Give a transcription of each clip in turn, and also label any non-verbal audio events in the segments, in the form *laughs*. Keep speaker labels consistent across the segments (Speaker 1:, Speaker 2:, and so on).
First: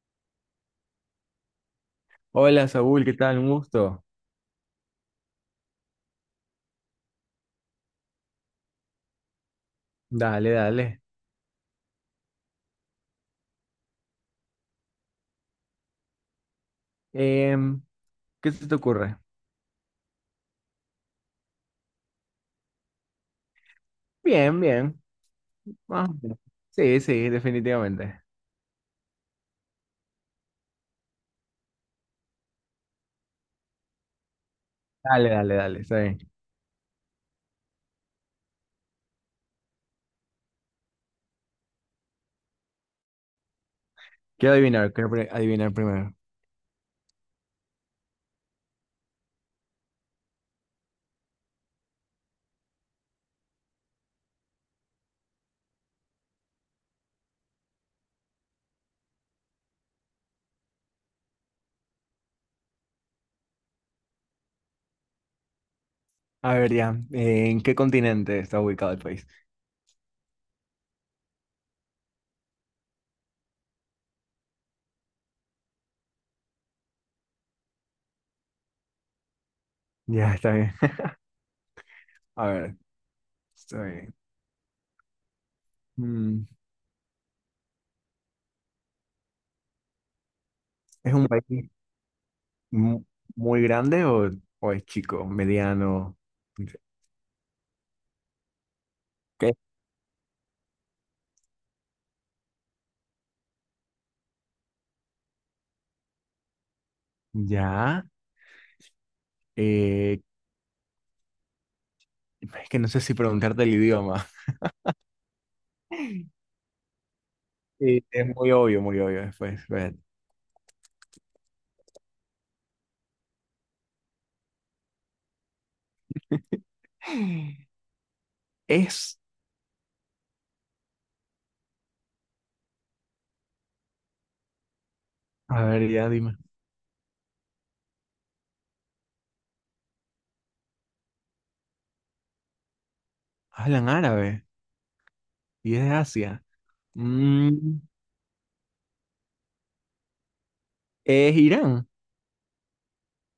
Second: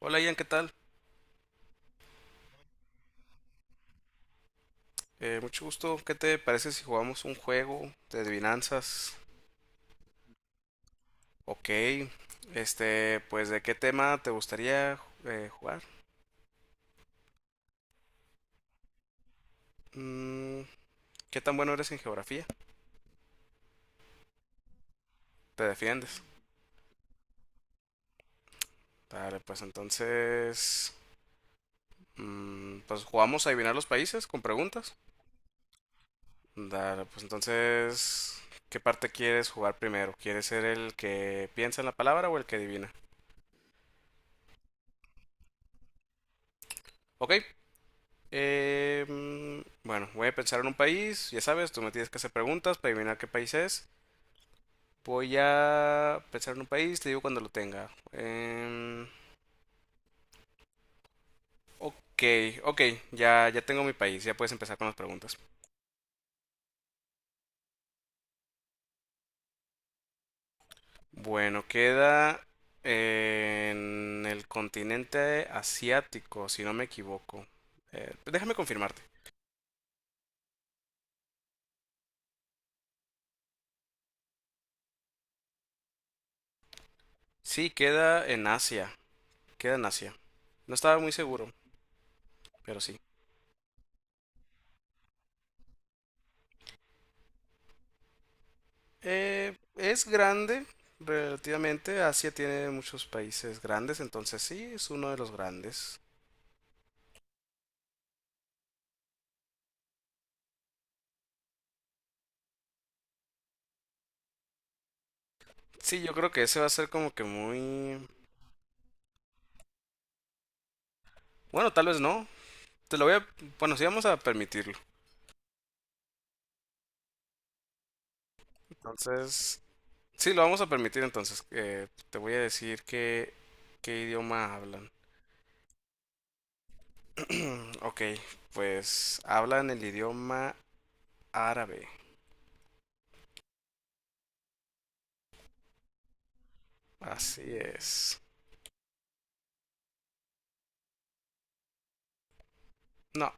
Speaker 1: Hola Ian, ¿qué tal?
Speaker 2: Hola Saúl, ¿qué tal? Un gusto.
Speaker 1: Mucho gusto. ¿Qué te parece si jugamos un juego de adivinanzas?
Speaker 2: Dale, dale.
Speaker 1: Ok. Pues ¿de qué tema te gustaría jugar?
Speaker 2: Em, ¿Qué se te ocurre?
Speaker 1: Mm, ¿Qué tan bueno eres en geografía?
Speaker 2: Bien, bien.
Speaker 1: ¿Te
Speaker 2: Ah,
Speaker 1: defiendes?
Speaker 2: sí, sí, definitivamente.
Speaker 1: Vale, pues entonces... pues jugamos a adivinar los países con preguntas.
Speaker 2: Dale, dale, dale, está bien.
Speaker 1: Dale, pues entonces... ¿Qué parte quieres jugar primero? ¿Quieres ser el que piensa en la palabra o el que adivina?
Speaker 2: Quiero adivinar, quiero pri- Adivinar primero.
Speaker 1: Ok. Eh, mm, bueno, voy a pensar en un país, ya sabes, tú me tienes que hacer preguntas para adivinar qué país es. Voy a pensar en un país, te digo cuando lo tenga. Ok, ok, ya, ya tengo mi país, ya puedes empezar con las preguntas.
Speaker 2: A ver, ya, ¿en qué continente está ubicado el país?
Speaker 1: Bueno, queda en el continente asiático, si no me equivoco. Déjame confirmarte.
Speaker 2: Ya, está bien. *laughs* A ver, está bien. Mm,
Speaker 1: Sí, queda en Asia, queda en Asia. No estaba muy
Speaker 2: ¿Es un
Speaker 1: seguro,
Speaker 2: país
Speaker 1: pero sí.
Speaker 2: mu- muy grande o es chico, mediano? ¿Qué?
Speaker 1: Es grande relativamente. Asia tiene muchos países grandes, entonces sí, es uno de los grandes.
Speaker 2: Ya, eh, es que no sé si preguntarte el idioma.
Speaker 1: Sí, yo creo
Speaker 2: *laughs*
Speaker 1: que ese va a ser como que muy...
Speaker 2: Sí, es muy obvio después. Ver.
Speaker 1: Bueno, tal vez no. Te lo voy a... Bueno, sí vamos a permitirlo.
Speaker 2: Es,
Speaker 1: Entonces... Sí, lo vamos a permitir entonces. Te voy a decir que... ¿Qué idioma hablan?
Speaker 2: a ver, ya dime.
Speaker 1: *clears throat* Ok, pues hablan el idioma árabe.
Speaker 2: Hablan árabe y es de Asia.
Speaker 1: Así
Speaker 2: Mm,
Speaker 1: es.
Speaker 2: ¿Es Irán?
Speaker 1: No,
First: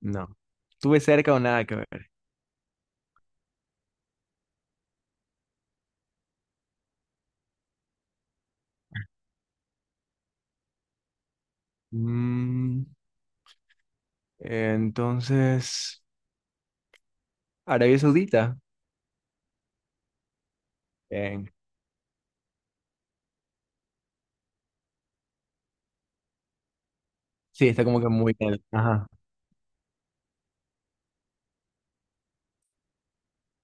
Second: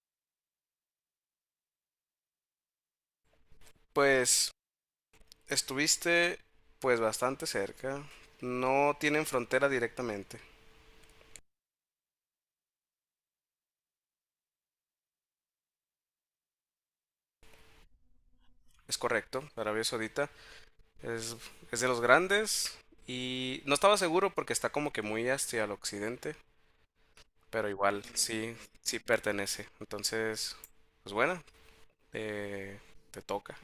Speaker 2: No. Tuve cerca o nada que ver.
Speaker 1: pues estuviste bastante cerca. No tienen frontera directamente.
Speaker 2: Mm, entonces, Arabia Saudita.
Speaker 1: Es correcto, Arabia Saudita es,
Speaker 2: Bien.
Speaker 1: es de los grandes y no estaba seguro porque está como que muy hacia el occidente,
Speaker 2: Sí,
Speaker 1: pero
Speaker 2: está como
Speaker 1: igual
Speaker 2: que muy
Speaker 1: sí,
Speaker 2: bien.
Speaker 1: sí
Speaker 2: Ajá.
Speaker 1: pertenece. Entonces, pues bueno, eh, te toca.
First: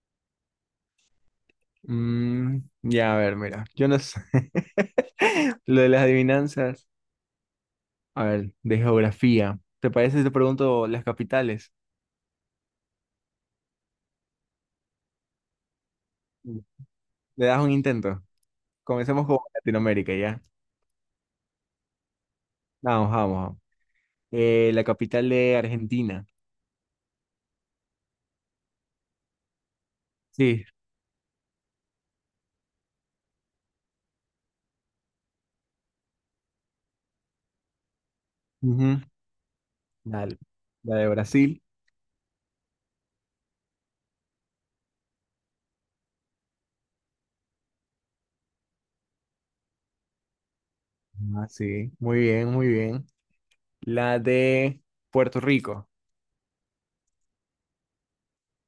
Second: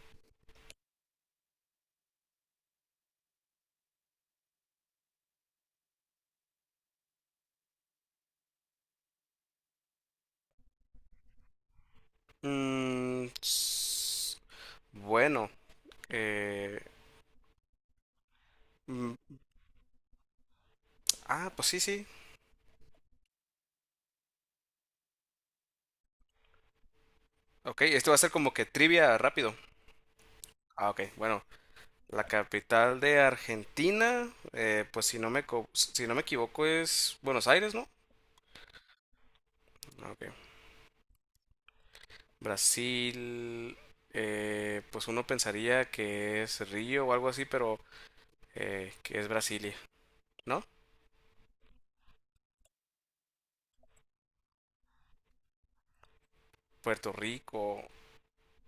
Speaker 2: Ya, a ver, mira. Yo no sé. *laughs* Lo de las adivinanzas. A ver, de geografía. ¿Te parece si te pregunto las capitales?
Speaker 1: Mm, s- bueno,
Speaker 2: Mm.
Speaker 1: eh,
Speaker 2: ¿Le das un intento? Comencemos
Speaker 1: mm,
Speaker 2: con Latinoamérica, ¿ya?
Speaker 1: ah, pues sí, sí.
Speaker 2: Vamos, vamos. Vamos. La capital de Argentina.
Speaker 1: Ok, esto va a ser como que trivia rápido.
Speaker 2: Sí.
Speaker 1: Ah, ok, bueno. La capital de Argentina, pues si no me equivoco es Buenos Aires, ¿no?
Speaker 2: Ujú.
Speaker 1: Ah, ok.
Speaker 2: Dale. La de Brasil.
Speaker 1: Brasil, pues uno pensaría que es Río o algo así, pero que es Brasilia, ¿no?
Speaker 2: Ah, sí. Muy bien, muy bien. La de Puerto Rico
Speaker 1: Puerto Rico,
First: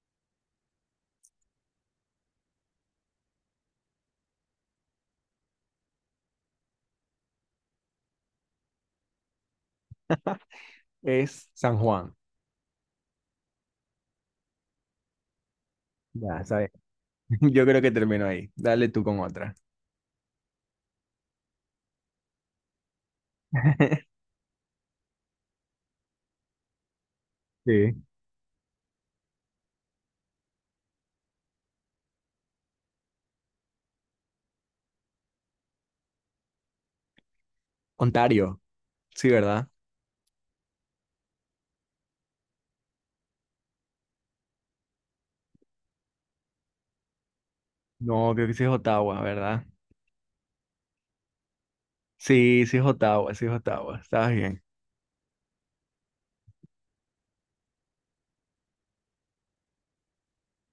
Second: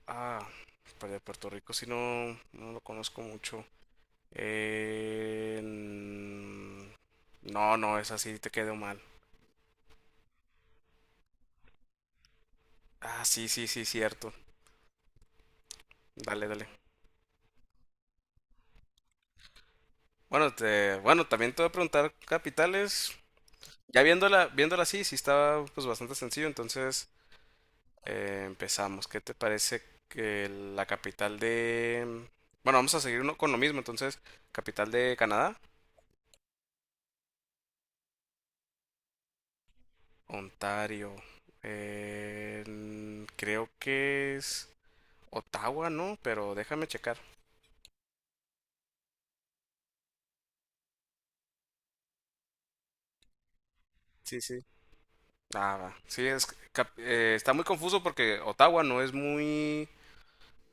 Speaker 1: ah, pues de Puerto Rico si no, no lo conozco mucho. Eh, mm, no, no, es así, te quedó mal.
Speaker 2: es San Juan.
Speaker 1: Ah, sí, sí, sí, cierto.
Speaker 2: Ya,
Speaker 1: Dale, dale.
Speaker 2: sabes. *laughs* Yo creo que termino ahí. Dale tú con otra.
Speaker 1: Bueno, bueno, también te voy a preguntar capitales. Ya
Speaker 2: *laughs*
Speaker 1: viéndola, viéndola así, sí estaba pues bastante sencillo, entonces
Speaker 2: Sí.
Speaker 1: empezamos. ¿Qué te parece que la capital de... Bueno, vamos a seguir con lo mismo, entonces, capital de Canadá,
Speaker 2: Ontario. Sí, ¿verdad?
Speaker 1: Ontario. Creo que es Ottawa, ¿no? Pero déjame checar.
Speaker 2: No, creo que sí es Ottawa, ¿verdad? Sí, sí es Ottawa, sí es Ottawa. Estabas
Speaker 1: Sí, sí.
Speaker 2: bien.
Speaker 1: Ah, va. Está muy confuso porque Ottawa no es muy...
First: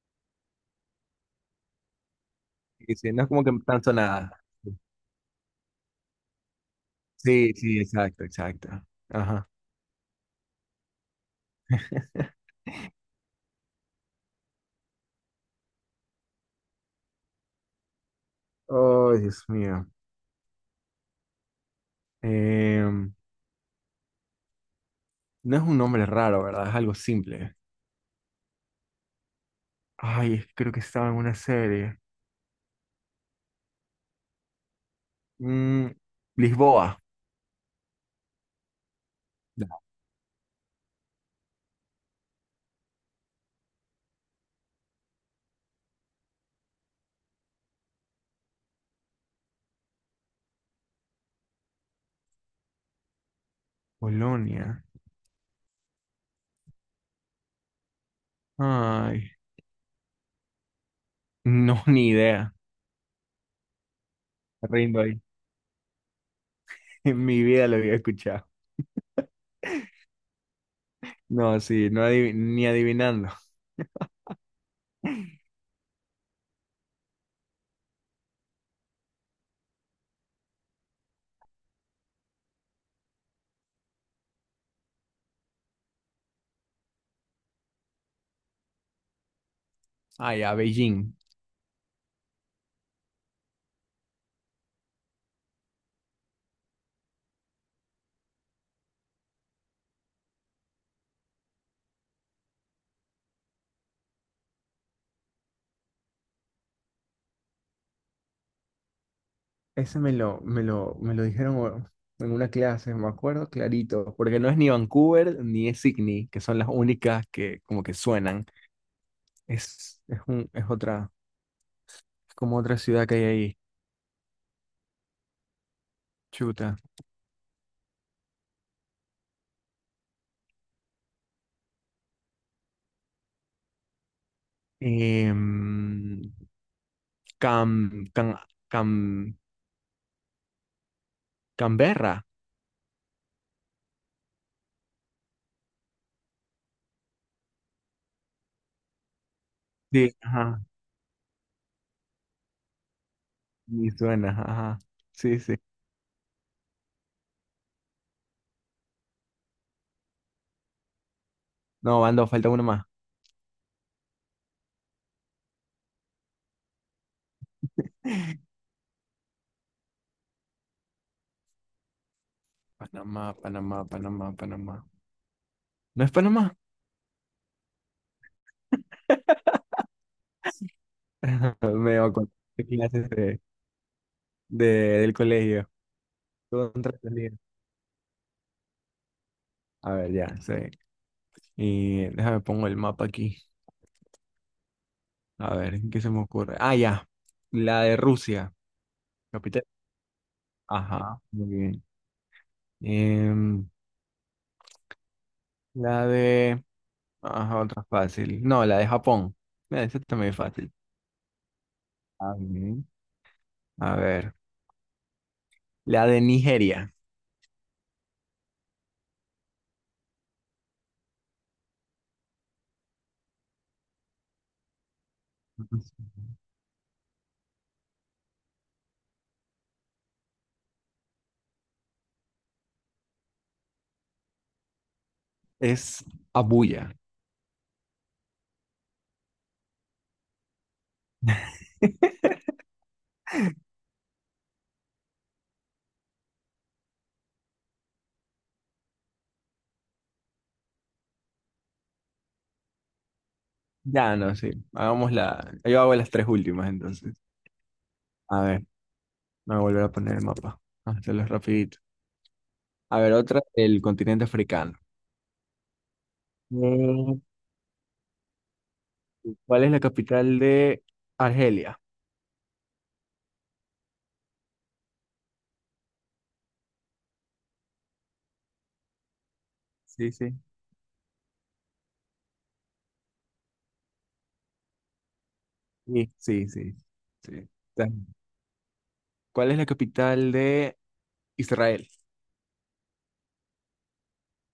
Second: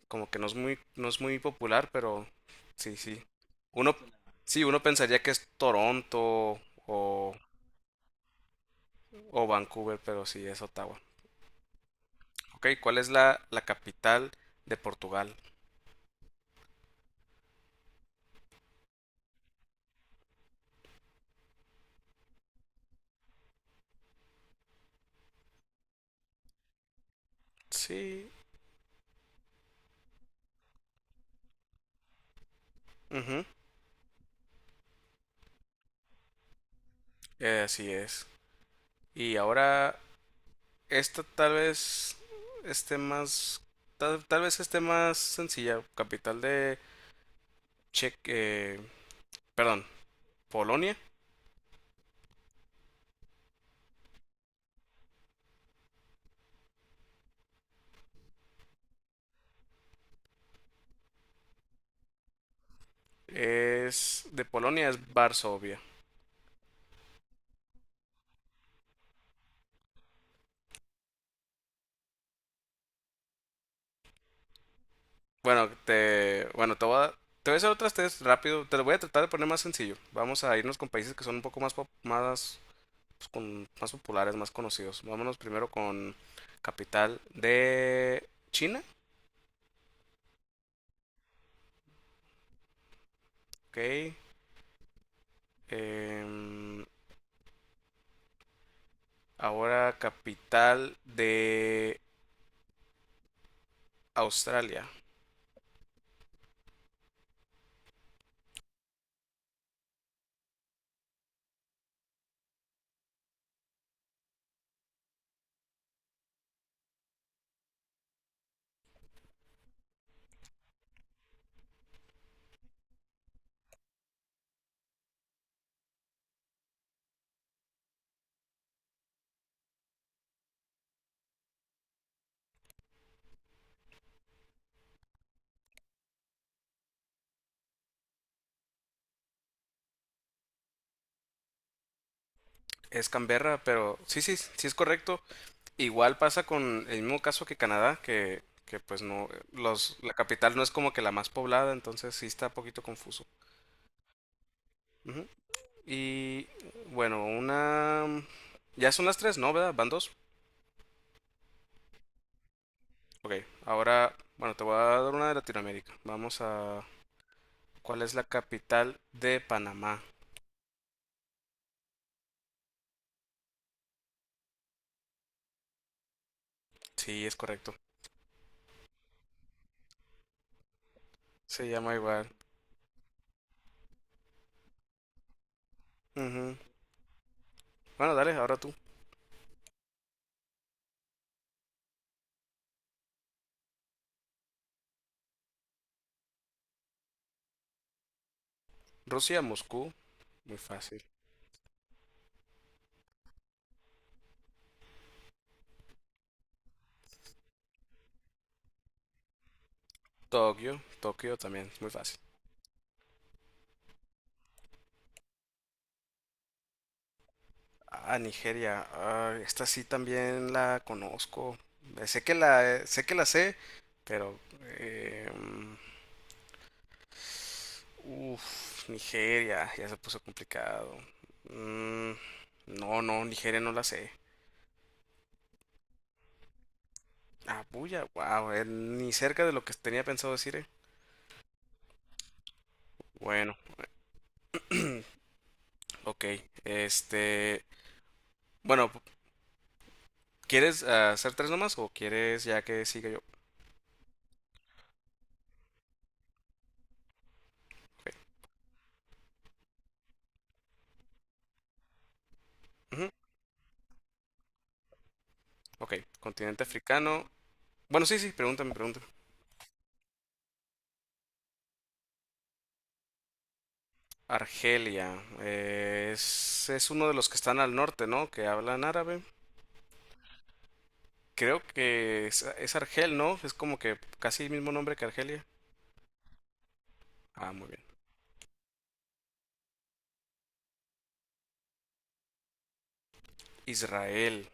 Speaker 1: como que no es muy, no es muy popular, pero
Speaker 2: Y
Speaker 1: sí,
Speaker 2: sí, no
Speaker 1: sí.
Speaker 2: es como que tan
Speaker 1: Uno,
Speaker 2: sonada.
Speaker 1: sí, uno pensaría que es Toronto o,
Speaker 2: Sí, sí, exacto, exacto.
Speaker 1: o
Speaker 2: Ajá.
Speaker 1: Vancouver, pero sí, es Ottawa. Ok, ¿cuál es la capital de Portugal?
Speaker 2: Oh, Dios mío. Em, no es un nombre raro, ¿verdad? Es algo simple.
Speaker 1: Sí,
Speaker 2: Ay, es que creo que estaba en una serie.
Speaker 1: ujú,
Speaker 2: Mm, Lisboa.
Speaker 1: así es. Y
Speaker 2: No.
Speaker 1: ahora, esta tal vez esté más, tal vez esté más sencilla. Capital de Che, eh, perdón, Polonia.
Speaker 2: Polonia. Ay, no, *laughs* ni idea.
Speaker 1: Es, de
Speaker 2: Me
Speaker 1: Polonia es
Speaker 2: Rindo ahí. *laughs*
Speaker 1: Varsovia.
Speaker 2: En mi vida lo había escuchado. No, sí, ni adivinando.
Speaker 1: Bueno, bueno, te voy a hacer otras test rápido. Te lo voy a tratar de poner más sencillo. Vamos a irnos con países que son un poco más, más, pues, con, más populares, más conocidos. Vámonos primero con capital de China.
Speaker 2: Ay, a Beijing.
Speaker 1: Ok. Em, Ahora capital de Australia.
Speaker 2: Ese me lo dijeron en una clase, me acuerdo clarito, porque no es ni Vancouver ni es Sydney, que son las únicas que como que suenan. Es otra. Es como otra ciudad que hay ahí. Chuta. Em, Cam, Cam, Cam- Canberra.
Speaker 1: Es Canberra, pero sí, sí, sí es correcto. Igual pasa con el mismo caso que Canadá, que pues no, los, la
Speaker 2: Sí,
Speaker 1: capital no
Speaker 2: ajá.
Speaker 1: es como que la más poblada, entonces sí está un poquito confuso.
Speaker 2: Sí, suena, ajá.
Speaker 1: Ujú.
Speaker 2: Sí, sí.
Speaker 1: Y bueno, una... Ya son las tres, ¿no? ¿Verdad? ¿Van dos?
Speaker 2: No, van falta uno más.
Speaker 1: Ok, ahora, bueno, te voy a dar una de Latinoamérica. Vamos a... ¿Cuál es la capital de Panamá?
Speaker 2: Panamá, Panamá, Panamá, Panamá. ¿No es Panamá?
Speaker 1: Sí, es correcto.
Speaker 2: *laughs*
Speaker 1: Se llama
Speaker 2: Me
Speaker 1: igual.
Speaker 2: acuerdo de clases de- del colegio.
Speaker 1: Ujú.
Speaker 2: Todo un trascendido.
Speaker 1: Bueno, dale, ahora tú.
Speaker 2: A ver, ya, sí. Y déjame pongo el mapa aquí. A ver, ¿qué se me ocurre? Ah, ya. La de Rusia,
Speaker 1: Rusia,
Speaker 2: capital.
Speaker 1: Moscú, muy fácil.
Speaker 2: Ajá, muy bien. Em, La de... Ajá, otra fácil. No, la de Japón. Mira, esa también es fácil.
Speaker 1: Tokio, Tokio también, muy fácil.
Speaker 2: Ah, bien. A ver. La de Nigeria.
Speaker 1: Ah, Nigeria. Ah, esta sí también la conozco. Sé que la, sé que la sé, pero... em, uf, Nigeria, ya se puso complicado. Mm, no, no, Nigeria no la sé.
Speaker 2: Es Abuya.
Speaker 1: Abuya, wow, ni cerca de lo que tenía pensado decir, eh.
Speaker 2: *laughs*
Speaker 1: Bueno, ok. Este, bueno, ¿quieres hacer tres nomás o quieres ya que siga yo?
Speaker 2: Ya, no, sí. Hagamos la... Yo hago las tres últimas, entonces.
Speaker 1: Ok,
Speaker 2: A ver, me voy a volver a poner el mapa. Vamos a hacerlo rapidito. A
Speaker 1: ujú,
Speaker 2: ver, otra del continente africano.
Speaker 1: ok, continente
Speaker 2: Mm,
Speaker 1: africano. Bueno, sí, sí, pregúntame, pregúntame.
Speaker 2: ¿Cuál es la capital de Argelia?
Speaker 1: Argelia, es uno de los que están al norte, ¿no? Que hablan árabe.
Speaker 2: Sí, sí.
Speaker 1: Creo que es Argel, ¿no? Es como que casi el mismo nombre que Argelia.
Speaker 2: Sí, sí, sí. sí.
Speaker 1: Ah, muy bien.
Speaker 2: Ta- ¿Cuál es la capital de Israel?
Speaker 1: Israel.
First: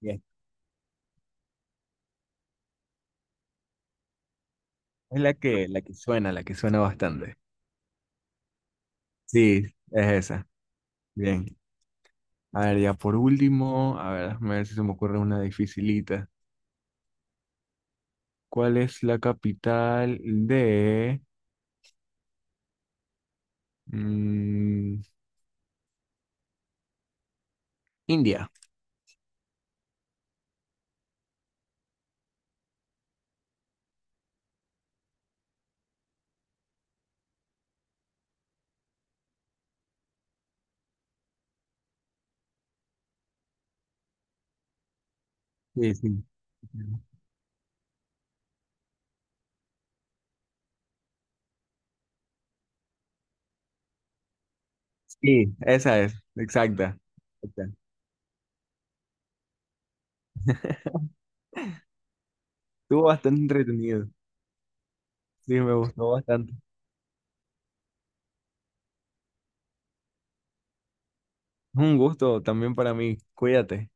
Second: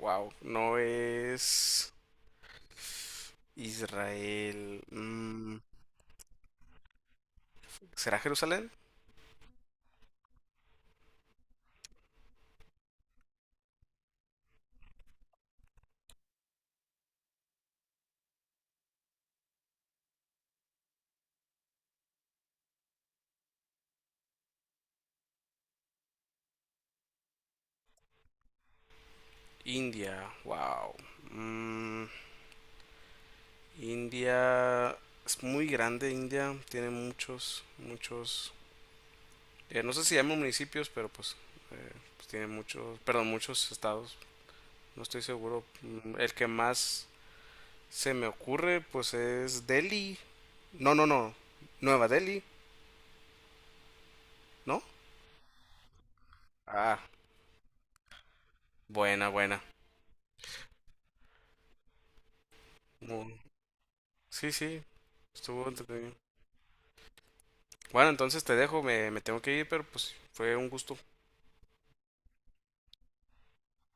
Speaker 1: Wow. No es. Israel.
Speaker 2: Es la que, la que suena, la que suena bastante.
Speaker 1: ¿Será Jerusalén?
Speaker 2: Sí, es esa. Bien. A ver, ya por último, a ver, déjame ver si se me ocurre una dificilita. ¿Cuál es la capital de mm, India?
Speaker 1: India. Wow. Mm, India. Es muy grande India. Tiene muchos, muchos. No sé si llaman municipios, pero pues, pues tiene muchos. Perdón, muchos estados. No estoy seguro.
Speaker 2: Sí,
Speaker 1: Mm,
Speaker 2: sí.
Speaker 1: el que más se me ocurre, pues es Delhi. No, no, no. Nueva Delhi, ¿no?
Speaker 2: Sí, esa es, exacta.
Speaker 1: Ah,
Speaker 2: Exacta.
Speaker 1: buena, buena.
Speaker 2: Estuvo
Speaker 1: Mu-
Speaker 2: bastante entretenido.
Speaker 1: Sí, sí,
Speaker 2: Sí,
Speaker 1: estuvo
Speaker 2: me gustó
Speaker 1: entretenido.
Speaker 2: bastante.
Speaker 1: Bueno, entonces te dejo, me tengo que ir, pero pues fue un gusto.
Speaker 2: Un gusto también para mí. Cuídate.